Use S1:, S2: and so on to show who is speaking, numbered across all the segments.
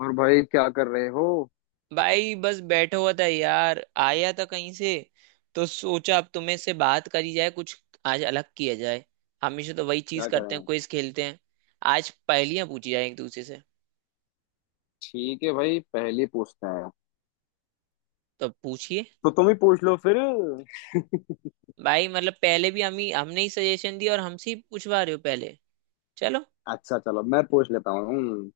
S1: और भाई क्या कर रहे हो?
S2: भाई बस बैठा हुआ था यार, आया था कहीं से। तो सोचा अब तुम्हें से बात करी जाए कुछ। आज अलग किया जाए। हमेशा तो वही चीज
S1: क्या
S2: करते हैं,
S1: करें?
S2: क्विज खेलते हैं। आज पहेलियां पूछी जाए एक दूसरे से।
S1: ठीक है भाई, पहली पूछते हैं।
S2: तो पूछिए।
S1: तो तुम ही पूछ लो फिर।
S2: भाई मतलब पहले भी हम ही, हमने ही सजेशन दिया और हमसे ही पूछवा रहे हो पहले। चलो।
S1: अच्छा, चलो मैं पूछ लेता हूँ।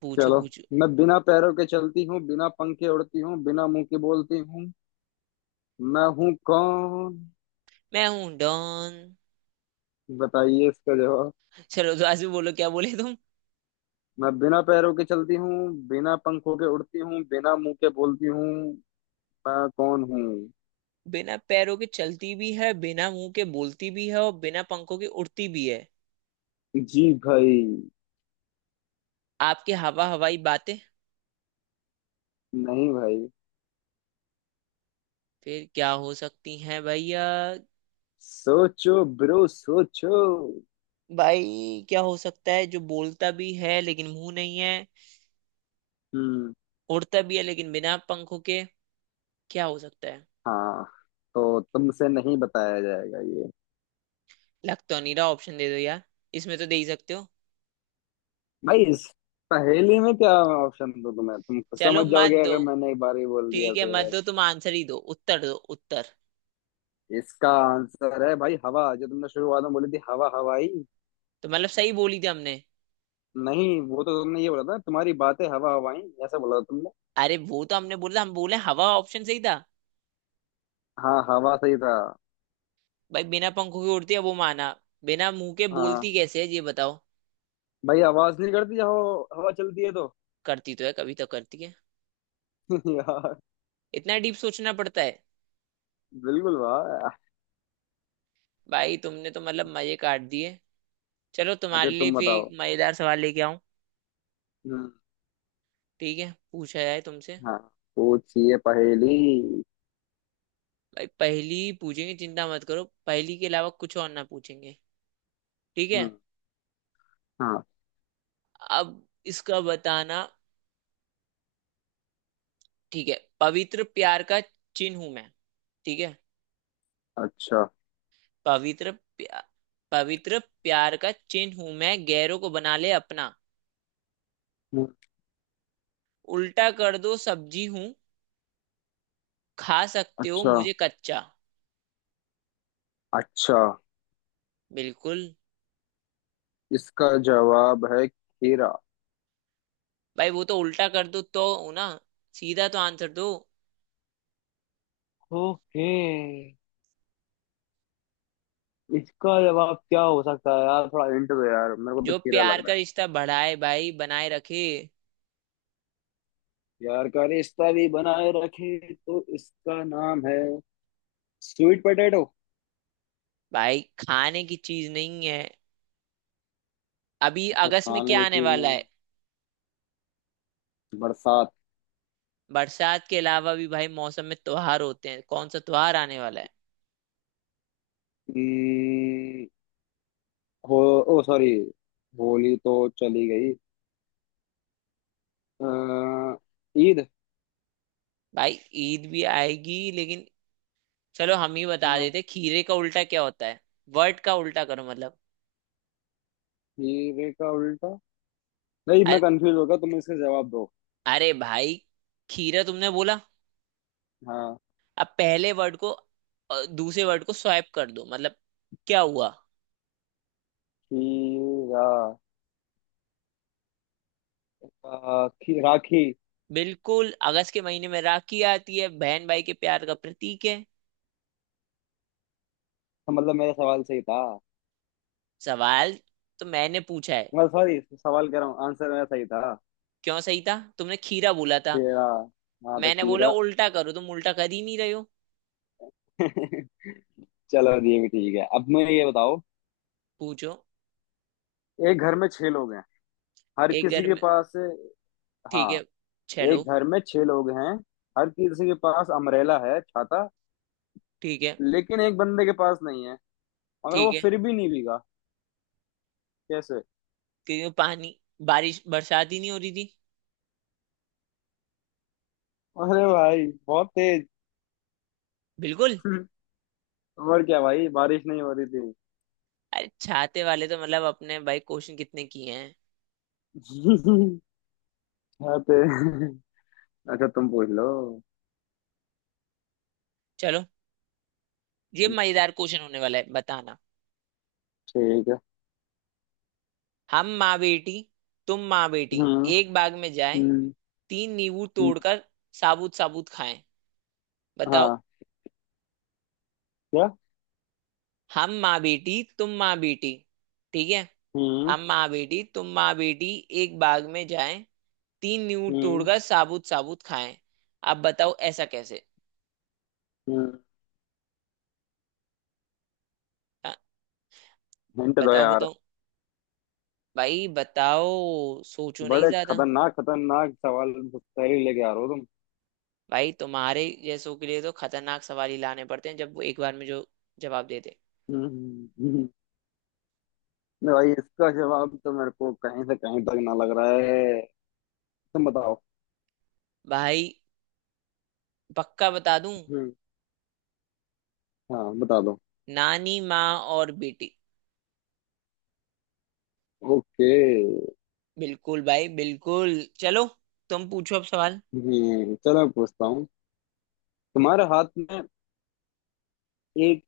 S2: पूछो
S1: चलो।
S2: पूछो।
S1: मैं बिना पैरों के चलती हूँ, बिना पंखे उड़ती हूँ, बिना मुंह के बोलती हूँ। मैं हूँ कौन?
S2: मैं हूं डॉन।
S1: बताइए इसका जवाब।
S2: चलो तो आज भी बोलो, क्या बोले तुम।
S1: मैं बिना पैरों के चलती हूँ, बिना पंखों के उड़ती हूँ, बिना मुंह के बोलती हूँ। मैं कौन हूँ?
S2: बिना पैरों के चलती भी है, बिना मुंह के बोलती भी है, और बिना पंखों के उड़ती भी है।
S1: जी भाई।
S2: आपकी हवा हवाई बातें।
S1: नहीं भाई।
S2: फिर क्या हो सकती हैं भैया।
S1: सोचो ब्रो, सोचो।
S2: भाई क्या हो सकता है जो बोलता भी है लेकिन मुंह नहीं है,
S1: हम्म।
S2: उड़ता भी है लेकिन बिना पंखों के। क्या हो सकता है।
S1: हाँ। तो तुमसे नहीं बताया जाएगा ये?
S2: लग तो नहीं रहा, ऑप्शन दे दो यार। इसमें तो दे ही सकते हो।
S1: भाई, इस पहेली में क्या ऑप्शन दो, तुम्हें तुम
S2: चलो
S1: समझ
S2: मत
S1: जाओगे
S2: दो।
S1: अगर मैंने एक बार ही बोल दिया
S2: ठीक है मत
S1: तो।
S2: दो, तुम आंसर ही दो, उत्तर दो उत्तर।
S1: इसका आंसर है भाई, हवा। जो तुमने शुरुआत में बोली थी, हवा हवाई।
S2: तो मतलब सही बोली थी हमने।
S1: नहीं, वो तो तुमने ये बोला था, तुम्हारी बातें हवा हवाई, ऐसा बोला था तुमने।
S2: अरे वो तो हमने बोला, हम बोले हवा ऑप्शन सही था।
S1: हाँ, हवा सही था।
S2: भाई बिना पंखों के उड़ती है वो माना। बिना मुंह के
S1: हाँ।
S2: बोलती कैसे है, ये बताओ।
S1: भाई आवाज नहीं करती जब हवा हवा चलती है तो।
S2: करती तो है, कभी तो करती है।
S1: यार।
S2: इतना डीप सोचना पड़ता है।
S1: बिल्कुल, वाह।
S2: भाई तुमने तो मतलब मजे काट दिए। चलो तुम्हारे
S1: अच्छा,
S2: लिए
S1: तुम
S2: भी एक
S1: बताओ।
S2: मजेदार सवाल लेके आऊं।
S1: हम्म,
S2: ठीक है, पूछा जाए तुमसे।
S1: हाँ। पूछिए पहेली।
S2: भाई पहेली ही पूछेंगे, चिंता मत करो, पहेली के अलावा कुछ और ना पूछेंगे। ठीक है।
S1: हम्म, हाँ।
S2: अब इसका बताना। ठीक है, पवित्र प्यार का चिन्ह हूं मैं। ठीक है।
S1: अच्छा।
S2: पवित्र प्या, पवित्र प्यार का चिन्ह हूं मैं, गैरों को बना ले अपना।
S1: हम्म,
S2: उल्टा कर दो सब्जी हूं। खा सकते हो
S1: अच्छा।
S2: मुझे कच्चा।
S1: अच्छा।
S2: बिल्कुल।
S1: इसका जवाब है खीरा।
S2: भाई वो तो उल्टा कर दो तो हो ना। सीधा तो आंसर दो।
S1: ओके। इसका जवाब क्या हो सकता है यार? थोड़ा हिंट दो यार, मेरे को तो
S2: जो
S1: खीरा
S2: प्यार
S1: लग
S2: का
S1: रहा।
S2: रिश्ता बढ़ाए भाई, बनाए रखे।
S1: प्यार का रिश्ता भी बनाए रखे तो इसका नाम है, स्वीट पोटैटो है।
S2: भाई खाने की चीज नहीं है। अभी
S1: अच्छा,
S2: अगस्त में
S1: खाने
S2: क्या
S1: की
S2: आने
S1: चीज में।
S2: वाला है।
S1: बरसात।
S2: बरसात के अलावा भी भाई मौसम में त्योहार होते हैं, कौन सा त्योहार आने वाला है।
S1: हम्म, हो। ओ सॉरी। होली तो चली गई। अ, ईद।
S2: भाई ईद भी आएगी, लेकिन चलो हम ही बता
S1: हाँ।
S2: देते, खीरे का उल्टा क्या होता है। वर्ड का उल्टा करो मतलब।
S1: हीरे का उल्टा। नहीं, मैं
S2: अरे।
S1: कंफ्यूज हो गया, तुम इसका जवाब दो।
S2: अरे भाई। खीरा तुमने बोला।
S1: हाँ।
S2: अब पहले वर्ड को दूसरे वर्ड को स्वैप कर दो मतलब। क्या हुआ।
S1: खीरा। राखी।
S2: बिल्कुल अगस्त के महीने में राखी आती है, बहन भाई के प्यार का प्रतीक है।
S1: तो मतलब मेरा सवाल सही था।
S2: सवाल तो मैंने पूछा है।
S1: मैं सॉरी, सवाल कह रहा हूँ, आंसर मेरा सही था।
S2: क्यों सही था, तुमने खीरा बोला था।
S1: खीरा। हाँ तो
S2: मैंने बोला
S1: खीरा।
S2: उल्टा करो, तुम उल्टा कर ही नहीं रहे हो।
S1: चलो, ये भी ठीक है। अब मुझे ये बताओ।
S2: पूछो।
S1: एक घर में छह लोग हैं। हर
S2: एक
S1: किसी
S2: घर
S1: के
S2: में।
S1: पास।
S2: ठीक है।
S1: हाँ।
S2: छह
S1: एक
S2: लोग।
S1: घर में छह लोग हैं। हर किसी के पास अमरेला है, छाता।
S2: ठीक है।
S1: लेकिन एक बंदे के पास नहीं है। मगर
S2: ठीक
S1: वो
S2: है।
S1: फिर भी नहीं भीगा। कैसे?
S2: क्यों, पानी। बारिश बरसात ही नहीं हो रही थी।
S1: अरे भाई, बहुत तेज।
S2: बिल्कुल।
S1: और क्या भाई, बारिश नहीं हो रही थी।
S2: अरे छाते वाले तो मतलब, अपने भाई क्वेश्चन कितने किए हैं।
S1: बहुत तेज। अच्छा, तुम पूछ लो।
S2: चलो ये मजेदार क्वेश्चन होने वाला है, बताना।
S1: ठीक है।
S2: हम माँ बेटी तुम माँ बेटी
S1: हम्म,
S2: एक बाग में जाए,
S1: हम्म,
S2: तीन नींबू
S1: हम्म,
S2: तोड़कर साबुत साबुत खाएं। बताओ।
S1: हाँ। क्या?
S2: हम माँ बेटी तुम माँ बेटी। ठीक है।
S1: हम्म,
S2: हम माँ बेटी तुम माँ बेटी एक बाग में जाएं, तीन नींव
S1: हम्म,
S2: तोड़कर साबुत साबुत खाएं। अब बताओ ऐसा कैसे।
S1: हम्म।
S2: हाँ,
S1: हिंट दो
S2: बताओ
S1: यार।
S2: बताओ। भाई बताओ। सोचो नहीं
S1: बड़े
S2: ज्यादा।
S1: खतरनाक खतरनाक सवाल पहले लेके आ रहे हो तुम।
S2: भाई तुम्हारे जैसों के लिए तो खतरनाक सवाल ही लाने पड़ते हैं, जब वो एक बार में जो जवाब देते।
S1: हम्म, हम्म। नहीं भाई, इसका जवाब तो मेरे को कहीं से कहीं तक ना लग रहा है। तुम बताओ।
S2: भाई पक्का बता दूं।
S1: हम्म, हाँ, बता दो।
S2: नानी माँ और बेटी।
S1: ओके।
S2: बिल्कुल भाई बिल्कुल। चलो तुम पूछो अब सवाल।
S1: हम्म, चलो मैं पूछता हूँ। तुम्हारे हाथ में एक,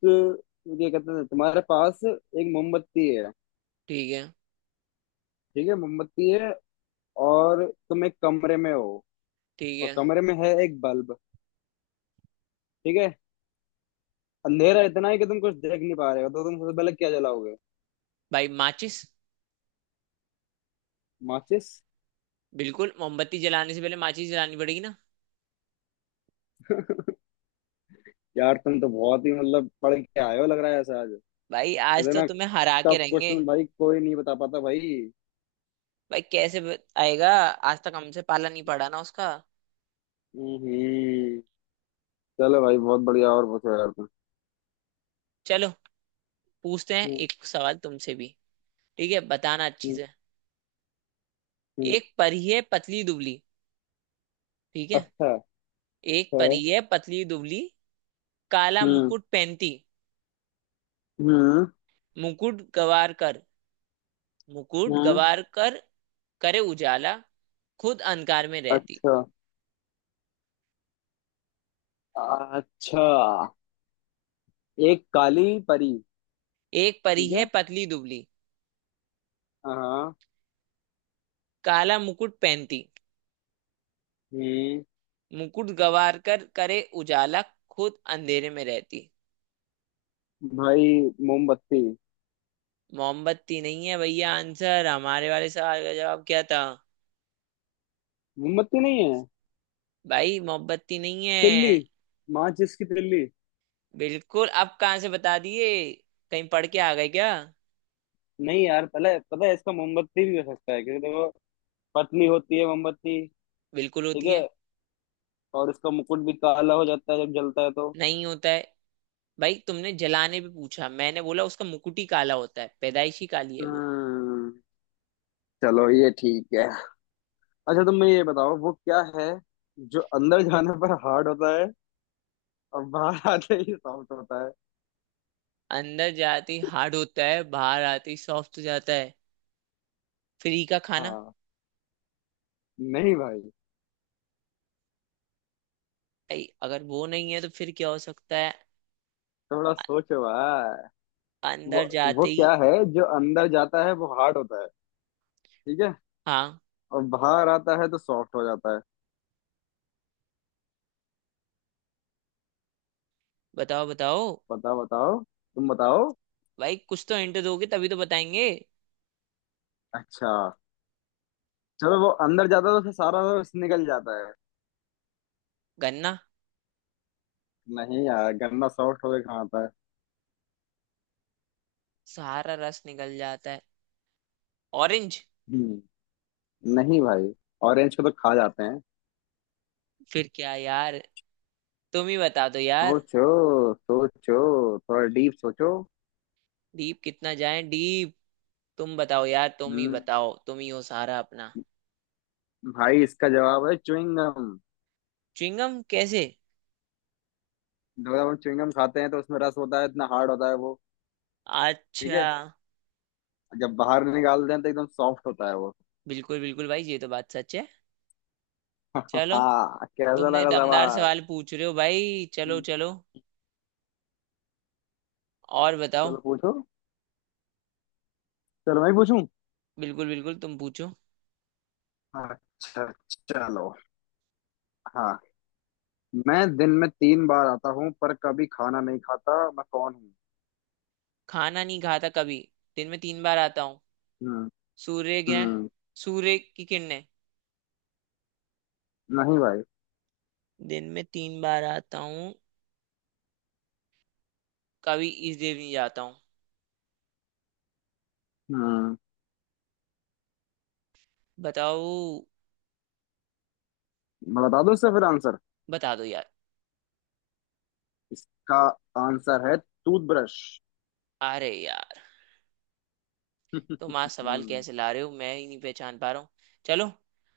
S1: ये कहते हैं तुम्हारे पास एक मोमबत्ती है।
S2: ठीक है।
S1: ठीक है, मोमबत्ती है। और तुम एक कमरे में हो।
S2: ठीक
S1: और
S2: है
S1: कमरे में है एक बल्ब। ठीक है। अंधेरा इतना है कि तुम कुछ देख नहीं पा रहे हो, तो तुम सबसे पहले क्या जलाओगे?
S2: भाई, माचिस।
S1: माचिस।
S2: बिल्कुल, मोमबत्ती जलाने से पहले माचिस जलानी पड़ेगी ना।
S1: यार तुम तो बहुत ही मतलब पढ़ के आए हो, लग रहा है ऐसा आज।
S2: भाई आज तो
S1: इतना
S2: तुम्हें हरा के
S1: टफ
S2: रहेंगे।
S1: क्वेश्चन भाई, कोई नहीं बता पाता भाई।
S2: भाई कैसे आएगा। आज तक हमसे पाला नहीं पड़ा ना उसका।
S1: हम्म। चलो भाई, बहुत बढ़िया। और पूछो यार तुम।
S2: चलो पूछते हैं
S1: हम्म,
S2: एक सवाल तुमसे भी। ठीक है बताना अच्छी से।
S1: हम्म,
S2: एक परी है पतली दुबली। ठीक है।
S1: अच्छा।
S2: एक
S1: अच्छा।
S2: परी है पतली दुबली, काला
S1: हम्म,
S2: मुकुट पहनती।
S1: हम्म।
S2: मुकुट गवार कर मुकुट
S1: हम्म।
S2: गवार कर करे उजाला, खुद अंधकार में रहती।
S1: अच्छा। अच्छा। एक काली परी।
S2: एक परी
S1: ठीक
S2: है
S1: है।
S2: पतली दुबली,
S1: हाँ।
S2: काला मुकुट पहनती,
S1: हम्म।
S2: मुकुट गवारकर करे उजाला, खुद अंधेरे में रहती।
S1: भाई, मोमबत्ती।
S2: मोमबत्ती नहीं है भैया, आंसर हमारे वाले सवाल का जवाब क्या था।
S1: मोमबत्ती नहीं है?
S2: भाई मोमबत्ती नहीं
S1: तिल्ली।
S2: है।
S1: माचिस की तिल्ली।
S2: बिल्कुल, अब कहाँ से बता दिए, कहीं पढ़ के आ गए क्या।
S1: नहीं यार, पहले पता है इसका, मोमबत्ती भी हो सकता है क्योंकि देखो, पतली होती है मोमबत्ती।
S2: बिल्कुल
S1: ठीक
S2: होती
S1: है।
S2: है।
S1: और इसका मुकुट भी काला हो जाता है जब जलता है तो।
S2: नहीं होता है। भाई तुमने जलाने भी पूछा, मैंने बोला उसका मुकुट ही काला होता है, पैदाइशी काली है वो।
S1: हम्म। चलो, ये ठीक है। अच्छा, तुम मैं ये बताओ वो क्या है, जो अंदर जाने पर हार्ड होता है और बाहर आते ही सॉफ्ट होता है।
S2: अंदर जाते ही हार्ड होता है, बाहर आते ही सॉफ्ट हो जाता है। फ्री का खाना।
S1: हाँ। नहीं भाई।
S2: भाई अगर वो नहीं है तो फिर क्या हो सकता है।
S1: थोड़ा सोचो भाई।
S2: अंदर
S1: वो वो
S2: जाते ही।
S1: क्या है, जो अंदर जाता है वो हार्ड होता है। ठीक है।
S2: हाँ।
S1: और बाहर आता है तो सॉफ्ट हो जाता है।
S2: बताओ बताओ।
S1: बताओ बताओ। तुम बताओ।
S2: भाई कुछ तो हिंट दोगे, तभी तो बताएंगे।
S1: अच्छा, चलो, वो अंदर जाता है तो फिर सारा रस निकल जाता है।
S2: गन्ना।
S1: नहीं यार, गन्ना सॉफ्ट होके कहाँ आता है?
S2: सारा रस निकल जाता है। ऑरेंज।
S1: हम्म, नहीं भाई। ऑरेंज को तो खा जाते हैं।
S2: फिर क्या यार, तुम ही बता दो यार।
S1: सोचो सोचो, थोड़ा डीप सोचो।
S2: डीप कितना जाए डीप। तुम बताओ यार, तुम ही
S1: हम्म।
S2: बताओ, तुम ही हो सारा अपना।
S1: भाई, इसका जवाब है च्युइंगम।
S2: च्युइंगम कैसे।
S1: जब हम च्युइंगम खाते हैं तो उसमें रस होता है, इतना हार्ड होता है वो। ठीक
S2: अच्छा।
S1: है। जब बाहर निकालते हैं तो एकदम सॉफ्ट होता है वो।
S2: बिल्कुल बिल्कुल भाई, ये तो बात सच है। चलो,
S1: हाँ, कैसा
S2: तुमने
S1: लगा
S2: दमदार
S1: सवाल?
S2: सवाल पूछ रहे हो भाई, चलो
S1: हम्म,
S2: चलो। और बताओ।
S1: चलो पूछो। चलो, मैं ही पूछूं।
S2: बिल्कुल बिल्कुल तुम पूछो।
S1: अच्छा। चलो। हाँ। मैं दिन में 3 बार आता हूँ, पर कभी खाना नहीं खाता, मैं कौन हूँ?
S2: खाना नहीं खाता कभी। दिन में तीन बार आता हूँ।
S1: हम्म,
S2: सूर्य ग्रहण।
S1: हम्म।
S2: सूर्य की किरणें।
S1: नहीं भाई।
S2: दिन में तीन बार आता हूँ, कभी इस देव नहीं जाता हूँ।
S1: हम्म।
S2: बताओ।
S1: मैं बता दूँ इसका फिर आंसर।
S2: बता दो यार।
S1: इसका आंसर है टूथब्रश।
S2: अरे यार। तुम आज सवाल
S1: हम्म।
S2: कैसे ला रहे हो, मैं ही नहीं पहचान पा रहा हूँ। चलो।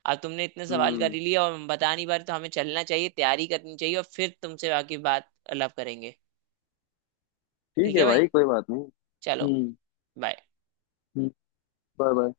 S2: अब तुमने इतने सवाल कर
S1: हम्म।
S2: ही लिया और हम बता नहीं पा रहे, तो हमें चलना चाहिए, तैयारी करनी चाहिए और फिर तुमसे आगे बात अलग करेंगे।
S1: ठीक
S2: ठीक है
S1: है
S2: भाई।
S1: भाई, कोई बात नहीं।
S2: चलो।
S1: हम्म,
S2: बाय।
S1: हम्म। Bye bye.